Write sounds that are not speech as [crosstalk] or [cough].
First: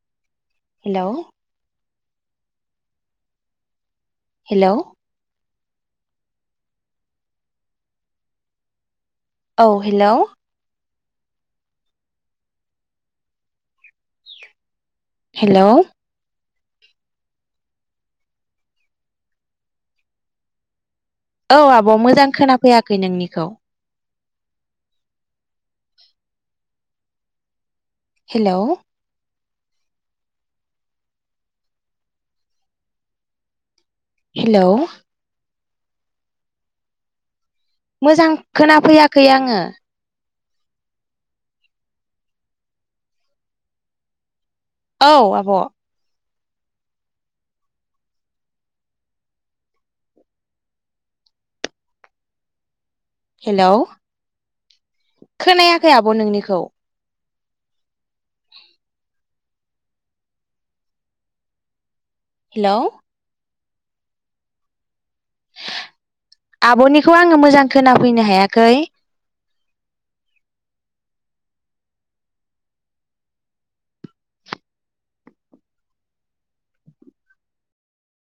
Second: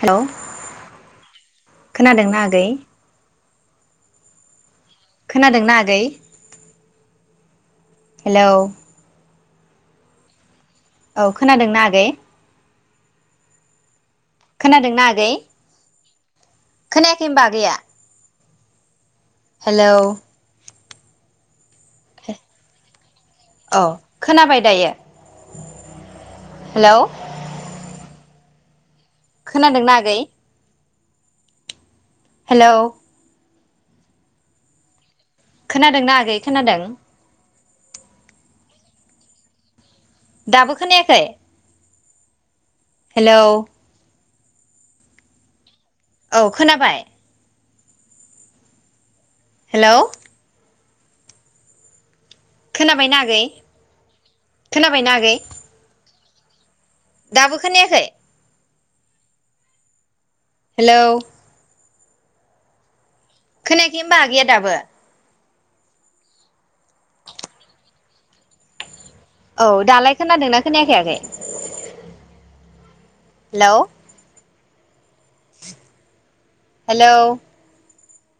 हेल' hello खोनादोंना आगै hello खोनादोंना आगै हेलौ औ हेल' औ खोनादोंना आगै खोनादोंना आगै हेल' खोनायाखै होनबा आगैया हेलौ औ आब' मोजां खोनाफैयाखै नोंनिखौ औ खोनाबाय दायो हेलौ हेलौ खोनादोंना आगै हेलौ हेलौ खोनादोंना आगै खोनादों मोजां खोना फैयाखै आङो दाबो खोनायाखै हेलौ औ आब' औ खोनाबाय हेलौ खोनाबायना आ हेलौ आगै खोनायाखै आब' नोंनिखौ दाबो खोनाखै [inaudible] हेलौ हेलौ खोनायाखै होनबा आगैया दाबो आब'निखौ आङो मोजां खोनाफैनो हायाखै औ दालाय खोनादोंना खोनायाखायाखै आगै हेलौ हेलौ